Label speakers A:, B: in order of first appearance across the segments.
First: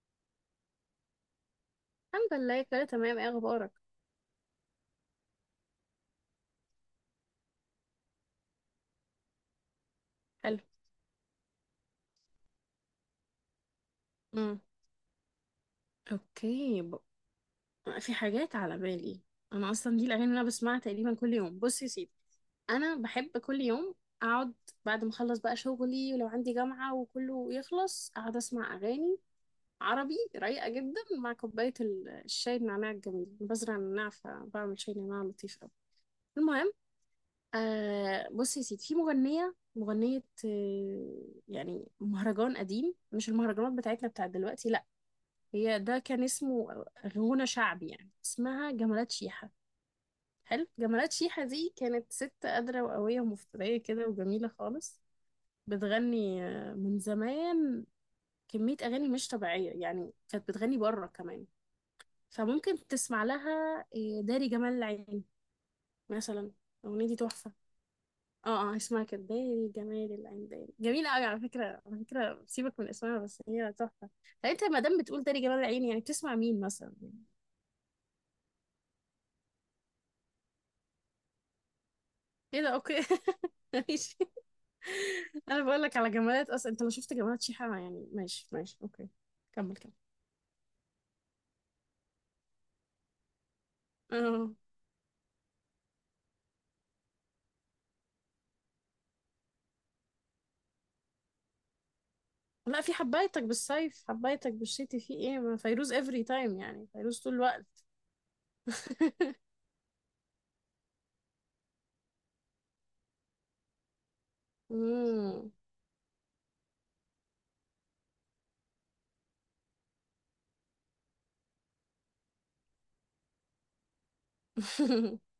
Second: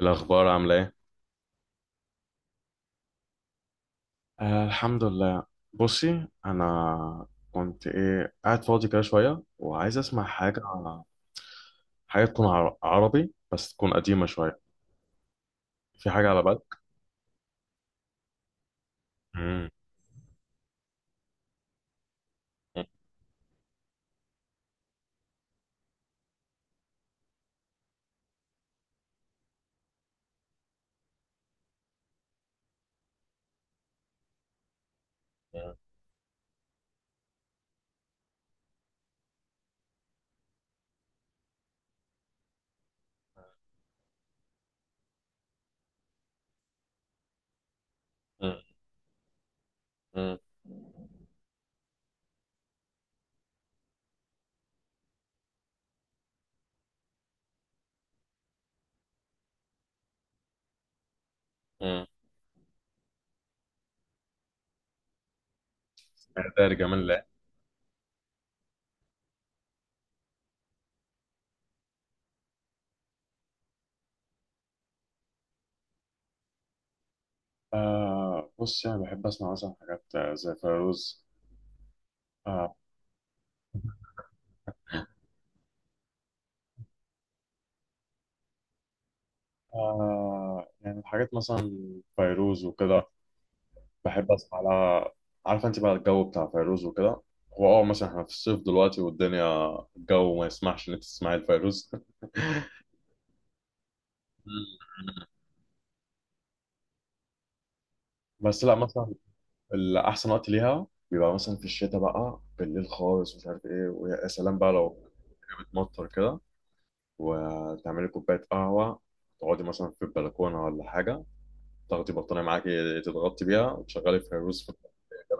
A: الأخبار عاملة إيه؟
B: الحمد لله، كله تمام. ايه اخبارك؟
A: آه، الحمد لله. بصي، أنا كنت إيه قاعد فاضي كده شوية وعايز أسمع
B: حلو.
A: حاجة. حاجة تكون عربي بس تكون قديمة شوية.
B: امم.
A: في حاجة على بالك؟
B: اوكي في حاجات على بالي.
A: مم.
B: انا اصلا دي الاغاني اللي انا بسمعها تقريبا كل يوم. بص يا سيدي،
A: مم.
B: انا بحب كل يوم اقعد بعد ما اخلص بقى شغلي ولو عندي جامعة وكله يخلص، اقعد اسمع اغاني عربي رايقة جدا مع كوباية الشاي، النعناع الجميل بزرع النعناع فبعمل شاي نعناع لطيف قوي.
A: مم.
B: المهم، آه بص يا سيدي، في مغنية، يعني مهرجان قديم، مش المهرجانات بتاعتنا بتاعت دلوقتي. هي ده كان اسمه غنى شعبي يعني. اسمها جمالات شيحة.
A: مم.
B: حلو، جمالات شيحة دي كانت ست قادرة وقوية ومفترية كده وجميلة خالص. بتغني من زمان، كمية أغاني مش طبيعية يعني، كانت بتغني بره كمان.
A: مم.
B: فممكن تسمع لها داري جمال العين مثلا.
A: إعدادي جمال
B: الأغنية دي
A: الله.
B: تحفة. اه اه، اسمها كده داري جمال العين، داري جميلة أوي على فكرة، على فكرة سيبك من اسمها بس هي تحفة. طب انت ما دام بتقول داري جمال العين يعني بتسمع مين مثلا؟
A: آه، بصي، أنا بحب أسمع مثلا حاجات زي فيروز.
B: ايه ده،
A: آه.
B: اوكي ماشي، انا بقول لك على جمالات، اصلا انت لو شفت جمالات شيحة يعني، ماشي ماشي اوكي، كمل كمل.
A: آه، يعني حاجات مثلا فيروز وكده، بحب
B: اه،
A: اسمع لها. عارفه انت بقى الجو بتاع فيروز وكده. هو مثلا احنا في الصيف دلوقتي والدنيا الجو ما يسمحش ان انت تسمعي الفيروز.
B: لا، في حبايتك بالصيف، حبايتك بالشتي، في ايه؟ ما فيروز افري تايم يعني، فيروز طول الوقت.
A: بس لا، مثلا الاحسن وقت ليها بيبقى مثلا في الشتاء بقى بالليل خالص، مش عارف ايه، ويا سلام بقى لو
B: مم.
A: بتمطر كده، وتعملي كوبايه قهوه، تقعدي مثلا في البلكونه ولا حاجه، تاخدي بطانيه معاكي تتغطي بيها وتشغلي فيروز في البلكونه.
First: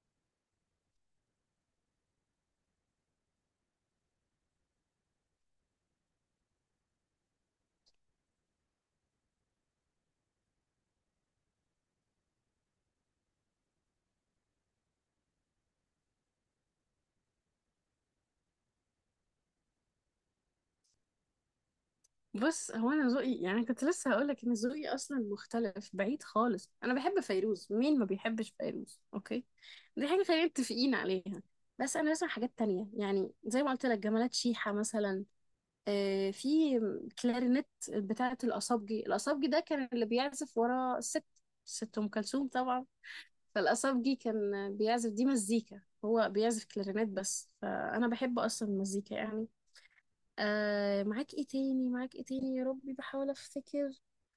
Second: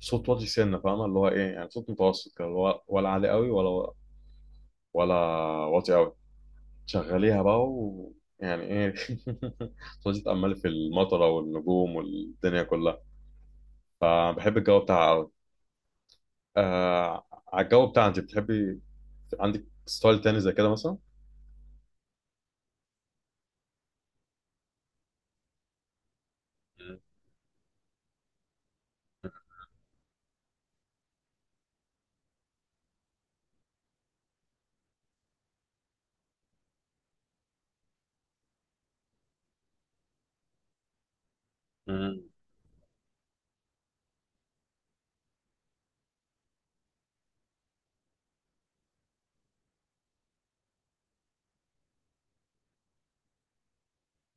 A: صوت واطي، سنه فاهمه اللي هو ايه، يعني صوت متوسط كده، اللي هو ولا عالي قوي، ولا واطي قوي. شغليها بقى و، يعني ايه، تقعدي تتأملي في المطره والنجوم والدنيا كلها. فبحب الجو بتاعها قوي. آه، على الجو بتاعها انت بتحبي؟ عندك ستايل تاني زي كده مثلا؟
B: بص، هو انا ذوقي يعني، كنت لسه هقول لك ان ذوقي اصلا مختلف بعيد خالص. انا بحب فيروز، مين ما بيحبش فيروز؟ اوكي، دي حاجه خلينا متفقين عليها. بس انا بسمع حاجات تانية يعني، زي ما قلت لك جمالات شيحة مثلا، في كلارينت بتاعة الأصابجي. الأصابجي ده كان اللي بيعزف ورا الست، الست أم
A: مم.
B: كلثوم طبعا. فالأصابجي كان بيعزف، دي مزيكا، هو بيعزف كلارينت بس، فأنا بحب أصلا المزيكا يعني. آه، معاك إيه تاني؟ معاك إيه تاني يا ربي، بحاول أفتكر.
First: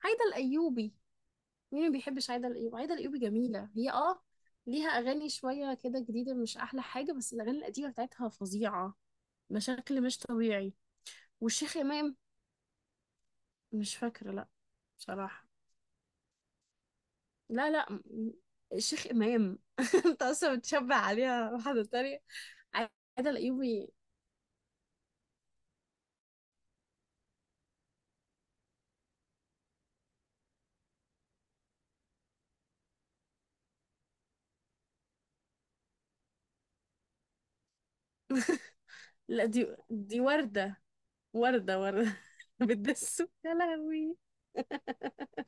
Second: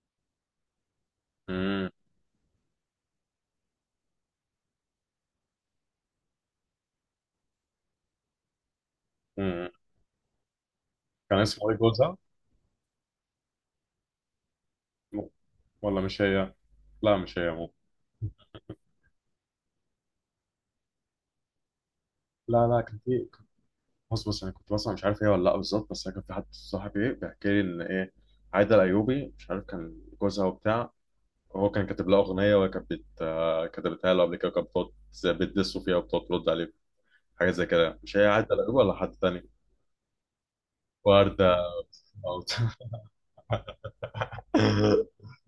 B: عايدة الأيوبي، مين
A: مم.
B: ما بيحبش عايدة الأيوبي؟ عايدة الأيوبي جميلة هي آه. ليها أغاني شوية كده جديدة مش أحلى حاجة، بس الأغاني القديمة بتاعتها فظيعة
A: مم.
B: بشكل مش طبيعي.
A: كان اسمه
B: والشيخ
A: ايه
B: إمام.
A: جوزها؟
B: مش فاكرة لا، بصراحة.
A: ولا مش هي؟ لا مش هي،
B: لا
A: مو.
B: لا، الشيخ إمام انت أصلا بتشبه عليها واحدة تانية.
A: لا لا، كان في.
B: عادة الأيوبي
A: بص بص، انا كنت بسمع مش عارف هي ولا لا بالظبط، بس انا كان في حد صاحبي، ايه، بيحكي لي ان ايه عايده الايوبي، مش عارف كان جوزها وبتاع. هو كان كاتب لها أغنية، وهي كانت بت... آه، كتبتها له قبل كده، وكانت بتقعد زي بتدسه فيها وبتقعد ترد عليه. حاجة زي كده، مش هي عادة الأيوب ولا حد
B: لا،
A: تاني؟
B: دي وردة.
A: وردة.
B: وردة، وردة
A: أو-
B: بتدسه يا لهوي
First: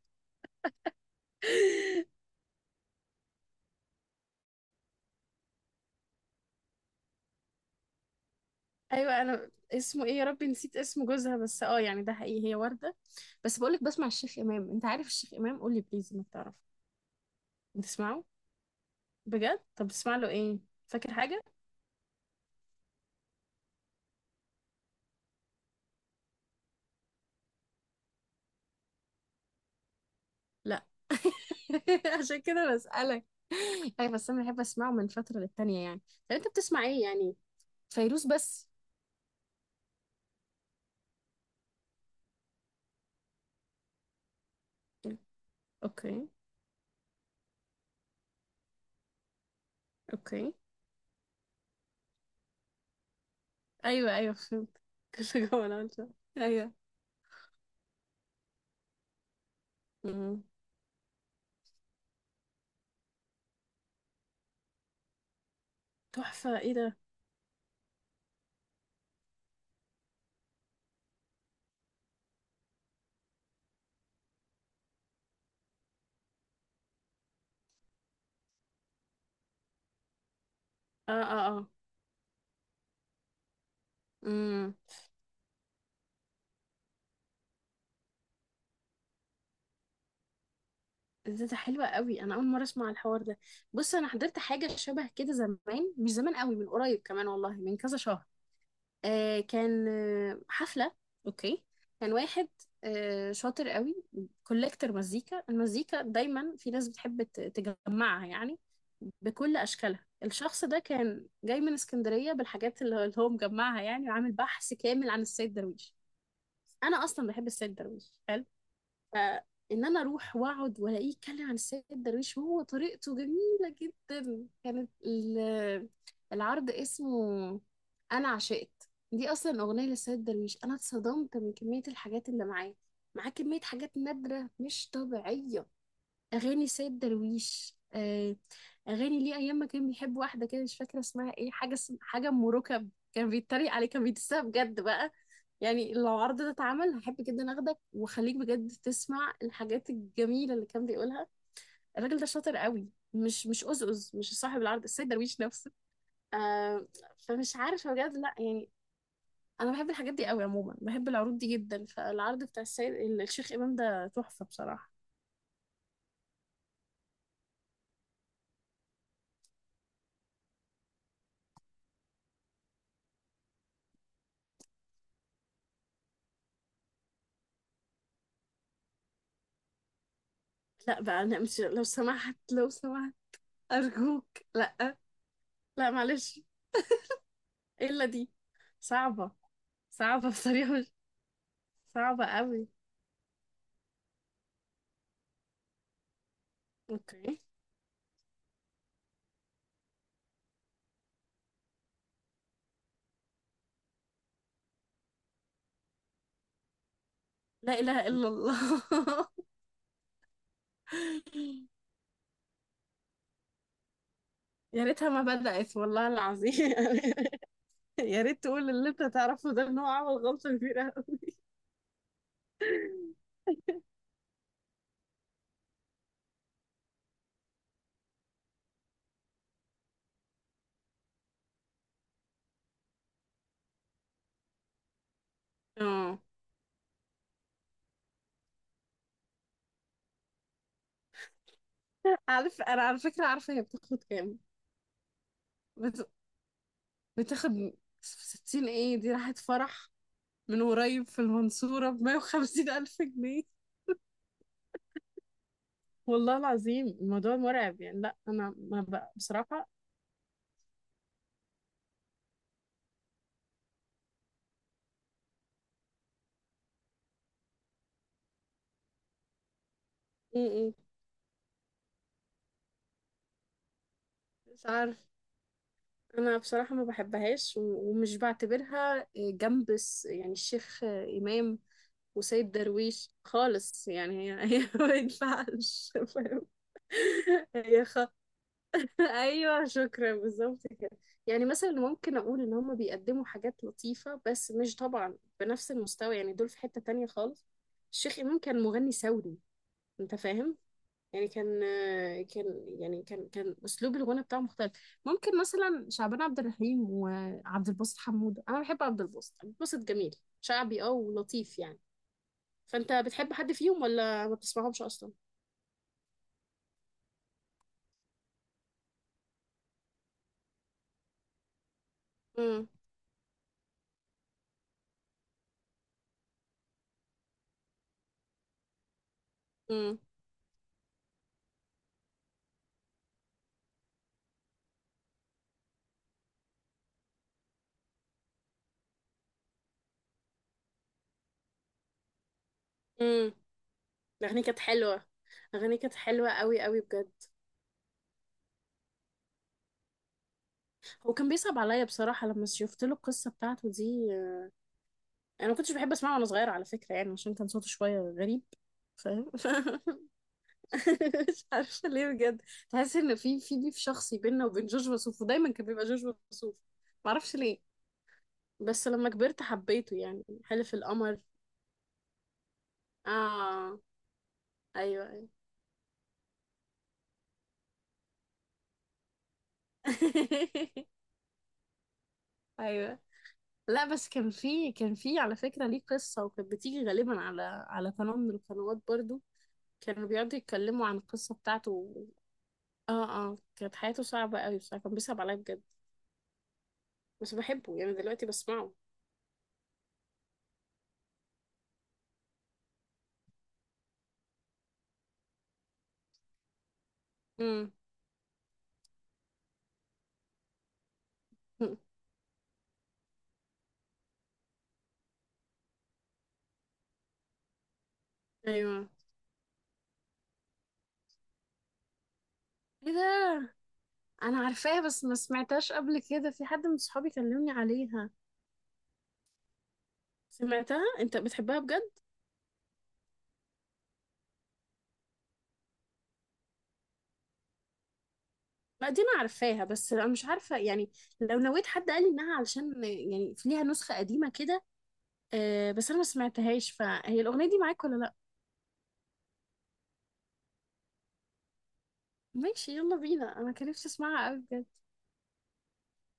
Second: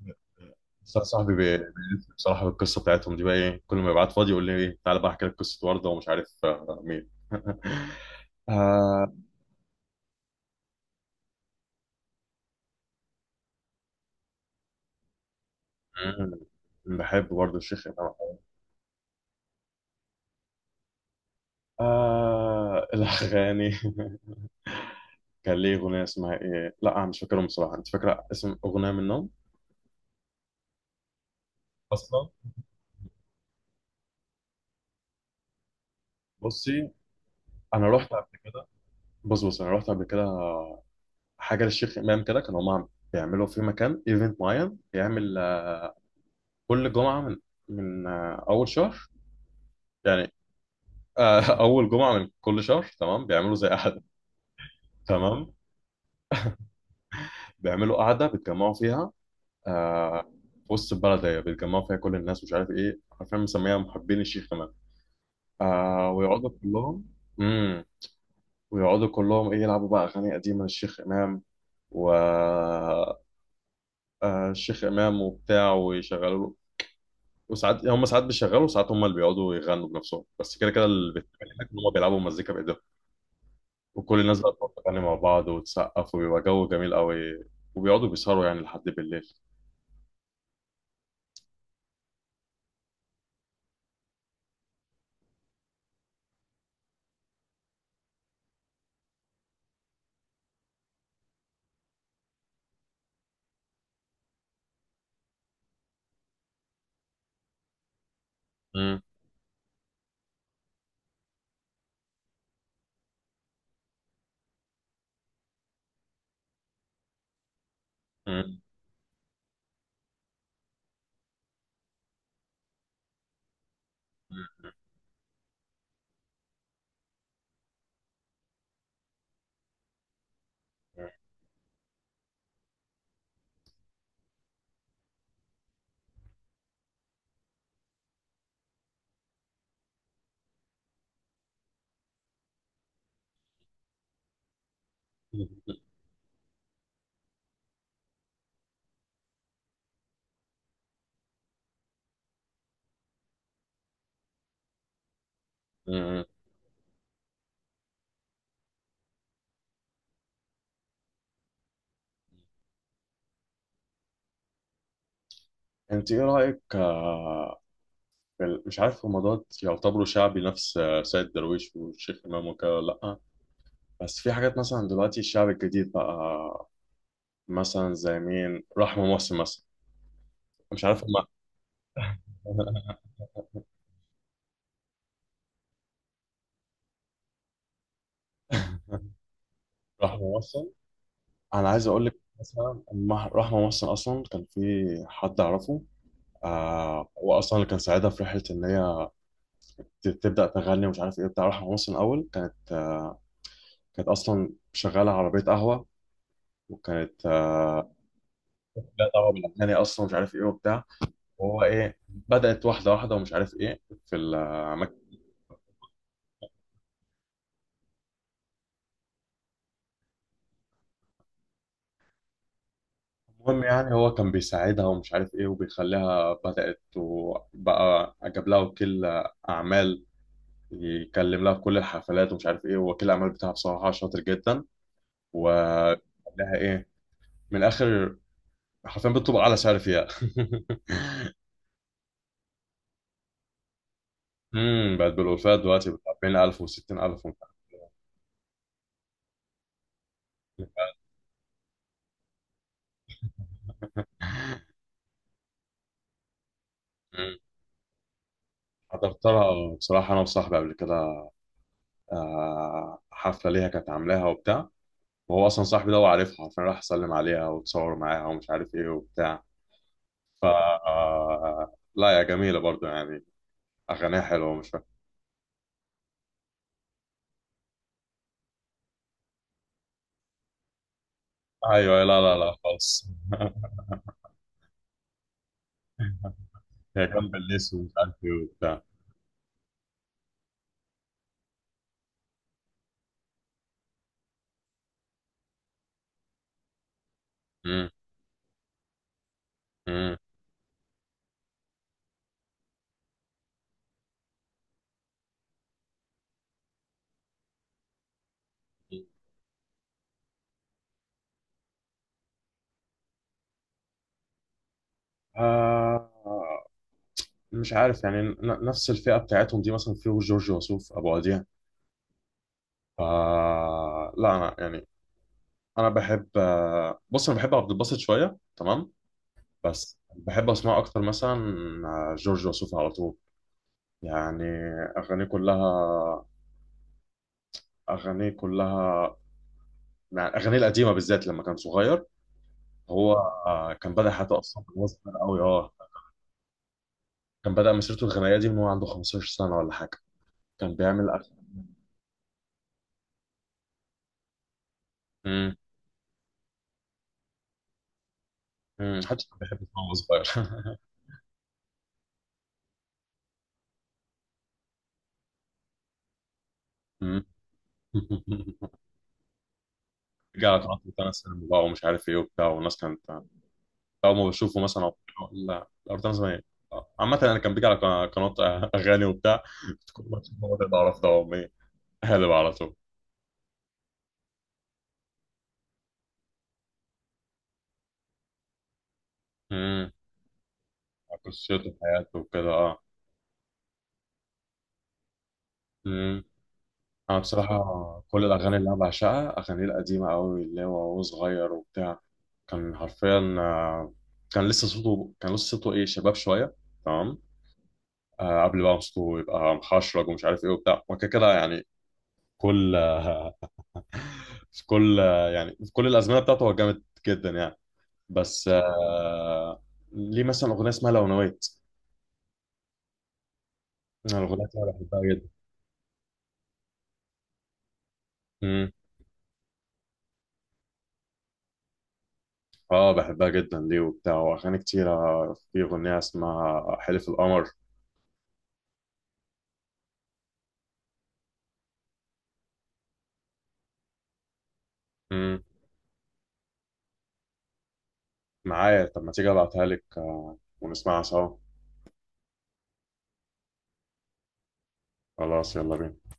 A: بس أنا صاحبي بيلف بصراحة بالقصة بتاعتهم دي، بقى إيه كل ما يبعت فاضي يقول لي إيه، تعالى بقى أحكي لك قصة وردة ومش عارف مين. آه...
B: ايوه انا، اسمه ايه يا ربي، نسيت اسم جوزها. بس اه يعني ده حقيقي، هي وردة. بس بقولك، بسمع الشيخ إمام. انت عارف الشيخ إمام؟ قولي بليز انك
A: مم.
B: تعرف.
A: بحب برضه الشيخ إمام.
B: بتسمعه بجد؟ طب بتسمع له ايه؟ فاكر حاجة؟
A: آه، الأغاني. كان ليه أغنية اسمها إيه؟ لا أنا مش فاكرهم بصراحة، أنت فاكرة اسم أغنية منهم؟
B: لا
A: أصلا.
B: عشان كده بسألك اي بس انا بحب اسمعه من فترة للتانية يعني. طب انت بتسمع
A: بصي،
B: ايه يعني؟
A: أنا رحت
B: فيروز
A: قبل كده.
B: بس؟
A: بص بص، انا رحت قبل كده حاجه للشيخ امام كده، كانوا هم بيعملوا في مكان ايفنت معين، بيعمل
B: اوكي،
A: كل جمعه من اول شهر يعني.
B: اوكي.
A: اول جمعه من كل شهر، تمام بيعملوا زي قعده.
B: ايوه ايوه فهمت كنت
A: تمام.
B: جوه انا قلت. ايوه.
A: بيعملوا قعده بيتجمعوا فيها آه، في
B: أمم.
A: وسط البلد، هي بيتجمعوا فيها كل الناس، مش عارف ايه، عارفين مسميها محبين الشيخ امام، ويقعدوا
B: تحفة، ايه ده.
A: كلهم. امم ويقعدوا كلهم، ايه يلعبوا بقى اغاني قديمه للشيخ امام، و الشيخ امام وبتاع ويشغلوا له، وساعات هم ساعات بيشغلوا وساعات هم اللي بيقعدوا يغنوا بنفسهم، بس كده كده
B: اه
A: اللي
B: اه
A: بيتعمل
B: اه.
A: هناك ان هم بيلعبوا مزيكا بايديهم. وكل الناس بقى بتقعد
B: امم.
A: تغني مع بعض وتسقف، وبيبقى جو جميل قوي. وبيقعدوا بيسهروا يعني لحد بالليل.
B: ده، ده حلوة قوي، انا اول مرة اسمع الحوار ده. بص، انا حضرت حاجة شبه كده زمان، مش زمان قوي، من قريب كمان والله، من كذا شهر. آه كان آه حفلة. اوكي. كان واحد آه شاطر قوي، كولكتر مزيكا. المزيكا دايما في ناس بتحب تجمعها يعني،
A: مم.
B: بكل اشكالها. الشخص ده كان جاي من اسكندرية بالحاجات اللي هو مجمعها يعني، وعامل بحث كامل عن السيد درويش. انا اصلا بحب السيد درويش، حلو.
A: مم.
B: فان انا اروح واقعد والاقيه يتكلم عن السيد درويش، وهو طريقته جميله جدا. كانت العرض اسمه، انا عشقت دي اصلا اغنيه للسيد درويش. انا اتصدمت من كميه الحاجات اللي معاه. معاه كميه حاجات نادره مش طبيعيه. اغاني سيد درويش آه، اغاني ليه ايام ما كان بيحب واحده كده، مش فاكره اسمها ايه، حاجه حاجه ام ركب. كان بيتريق عليه، كان بيدسها بجد بقى.
A: مم.
B: يعني لو العرض ده اتعمل هحب جدا اخدك واخليك بجد تسمع الحاجات الجميله اللي كان بيقولها. الراجل ده شاطر قوي، مش أزأز، مش صاحب العرض السيد درويش نفسه.
A: مم.
B: آه. فمش عارفه بجد، لا يعني. انا بحب الحاجات دي قوي عموما، بحب العروض دي جدا. فالعرض بتاع السيد، الشيخ امام ده تحفه بصراحه.
A: انت ايه رايك في مش عارف هم دوت يعتبروا شعبي نفس سيد درويش والشيخ امام وكده، ولا لا؟ بس في حاجات مثلا دلوقتي الشعب الجديد بقى، مثلا زي مين، رحمه محسن مثلا، مش
B: لا
A: عارف
B: بقى،
A: هم.
B: انا مش، لو سمحت لو سمحت، أرجوك لأ، لأ معلش، إيه إلا دي، صعبة، صعبة
A: رحمه محسن،
B: بطريقة مش،
A: انا عايز اقول لك
B: صعبة قوي.
A: مثلا لما رحمه مصر اصلا كان في حد اعرفه، هو
B: أوكي.
A: اصلا اللي كان ساعدها في رحله ان هي تبدا تغني ومش عارف ايه بتاع. رحمه مصر الاول كانت اصلا شغاله عربيه قهوه، وكانت
B: لا إله إلا الله.
A: لا دعوه بالاغاني اصلا، مش عارف ايه وبتاع، وهو ايه بدات واحده واحده، ومش عارف ايه في
B: يا ريتها
A: المكان.
B: ما بدأت والله العظيم. يا ريت تقول اللي أنت تعرفه ده، إن هو عمل غلطة كبيرة قوي.
A: المهم يعني هو كان بيساعدها ومش عارف ايه، وبيخليها بدأت، وبقى جاب لها وكيل أعمال يكلم لها في كل الحفلات ومش عارف ايه، هو وكيل الاعمال بتاعها بصراحه شاطر جدا، و
B: اه.
A: لها ايه من الاخر حرفيا بتطلب اعلى سعر فيها.
B: عارف، أنا على فكرة عارفة هي بتاخد كام.
A: بقت بالالفات دلوقتي، ب
B: بت...
A: 40000 و60000 ومش عارف
B: بتاخد 60، إيه دي؟ راحت فرح من
A: إيه.
B: قريب في المنصورة بـ150,000 جنيه. والله العظيم الموضوع
A: مم.
B: مرعب يعني. لا انا ما ب...
A: حضرت
B: بصراحه.
A: لها بصراحه انا وصاحبي قبل كده حفله ليها كانت عاملاها وبتاع، وهو اصلا صاحبي ده هو عارفها، حرفيا راح سلم عليها وتصور معاها ومش عارف ايه وبتاع.
B: م-
A: ف
B: م.
A: لا يا جميله برضو يعني، اغانيها حلوه،
B: مش
A: مش فاهم.
B: عارف. انا بصراحه ما بحبهاش ومش بعتبرها آه، جنب يعني الشيخ آه، امام
A: ايوه، لا لا
B: وسيد
A: لا خالص.
B: درويش خالص يعني. هي هي ما ينفعش، فاهم؟
A: كان بالليس
B: هي
A: ومش
B: خ...
A: عارف ايه وبتاع.
B: ايوه شكرا، بالظبط كده. يعني مثلا ممكن اقول ان هم بيقدموا حاجات لطيفه، بس مش طبعا بنفس المستوى يعني، دول في حته تانية خالص.
A: مم.
B: الشيخ امام كان مغني ثوري، انت
A: مم.
B: فاهم، يعني كان، كان، يعني كان اسلوب الغنى بتاعه مختلف. ممكن مثلا شعبان عبد الرحيم وعبد الباسط حمود، انا بحب عبد الباسط، عبد الباسط جميل، شعبي اه ولطيف يعني. فانت بتحب حد فيهم ولا ما بتسمعهمش اصلا؟
A: آه، مش عارف يعني نفس الفئة بتاعتهم دي، مثلا فيه جورج وسوف أبو وديع.
B: امم.
A: آه، لا أنا يعني، أنا بحب بص، أنا بحب عبد الباسط شوية، تمام، بس
B: امم.
A: بحب أسمع أكتر مثلا جورج وسوف على طول يعني. أغانيه كلها أغانيه كلها. يعني أغانيه القديمة بالذات لما كان صغير، هو
B: امم.
A: كان بدأ حياته
B: الاغنيه كانت
A: أصلا من وهو
B: حلوه،
A: صغير أوي.
B: اغانيه كانت حلوه قوي قوي بجد.
A: كان بدأ مسيرته الغنائية دي من وهو عنده 15 سنة ولا حاجة، كان بيعمل
B: هو
A: أكل.
B: كان بيصعب عليا بصراحه لما شفت له القصه بتاعته دي. انا
A: امم
B: ما كنتش بحب اسمعه وانا صغيره على فكره يعني، عشان كان صوته شويه غريب،
A: حتى
B: فاهم؟
A: كان بيحب يسمع وهو صغير.
B: مش عارفه ليه بجد، تحس ان في بيف شخصي بيننا وبين جورج وسوف، ودايما كان بيبقى جورج وسوف.
A: أمم.
B: معرفش ليه. بس لما كبرت حبيته يعني،
A: رجع
B: حلف
A: تقعد تنس
B: القمر.
A: سينما بقى، ومش عارف ايه وبتاع، والناس كانت
B: اه.
A: أول ما بشوفه مثلا أو
B: ايوه
A: بتاع،
B: ايوه.
A: لا الأرض، أنا زمان عامة أنا كان بيجي على قناة أغاني وبتاع، كل ما تشوفه هو ده، بعرف ده أمي هالب على طول.
B: ايوه. لا بس كان في على فكره ليه قصه، وكانت بتيجي غالبا على على قناه من القنوات برضو،
A: امم
B: كانوا بيقعدوا يتكلموا عن القصه
A: قصته
B: بتاعته و-.
A: وحياته وكده.
B: اه. اه، كانت حياته صعبه قوي بصراحه، كان بيصعب عليا بجد.
A: اه. أنا
B: بس
A: بصراحة،
B: بحبه يعني
A: كل
B: دلوقتي
A: الأغاني اللي
B: بسمعه.
A: أنا بعشقها أغاني القديمة أوي اللي هو وهو صغير وبتاع، كان حرفيا كان لسه صوته إيه، شباب شوية، تمام
B: امم.
A: قبل بقى ما صوته يبقى محشرج ومش عارف إيه وبتاع، وكده كده يعني. كل آه، في كل يعني في كل الأزمنة بتاعته هو جامد جدا يعني. بس
B: ايوه،
A: ليه مثلا أغنية اسمها لو نويت.
B: ايه ده،
A: أنا
B: انا
A: الأغنية دي أنا
B: عارفاها
A: بحبها
B: بس ما
A: جدا.
B: سمعتهاش قبل كده، في حد من صحابي كلمني عليها.
A: مم.
B: سمعتها؟ انت بتحبها بجد؟
A: اه، بحبها جدا ليه وبتاع، واغاني كتيره، في اغنيه اسمها حلف القمر.
B: ما دي انا عارفاها، بس انا مش عارفه يعني لو نويت، حد قال لي انها علشان يعني ليها نسخه قديمه كده.
A: مم.
B: آه، بس انا ما سمعتهاش. فهي الاغنيه دي معاك ولا لا؟
A: معايا، طب ما تيجي ابعتها لك ونسمعها سوا.
B: ماشي يلا بينا، انا كان نفسي اسمعها قوي.
A: خلاص يلا بينا.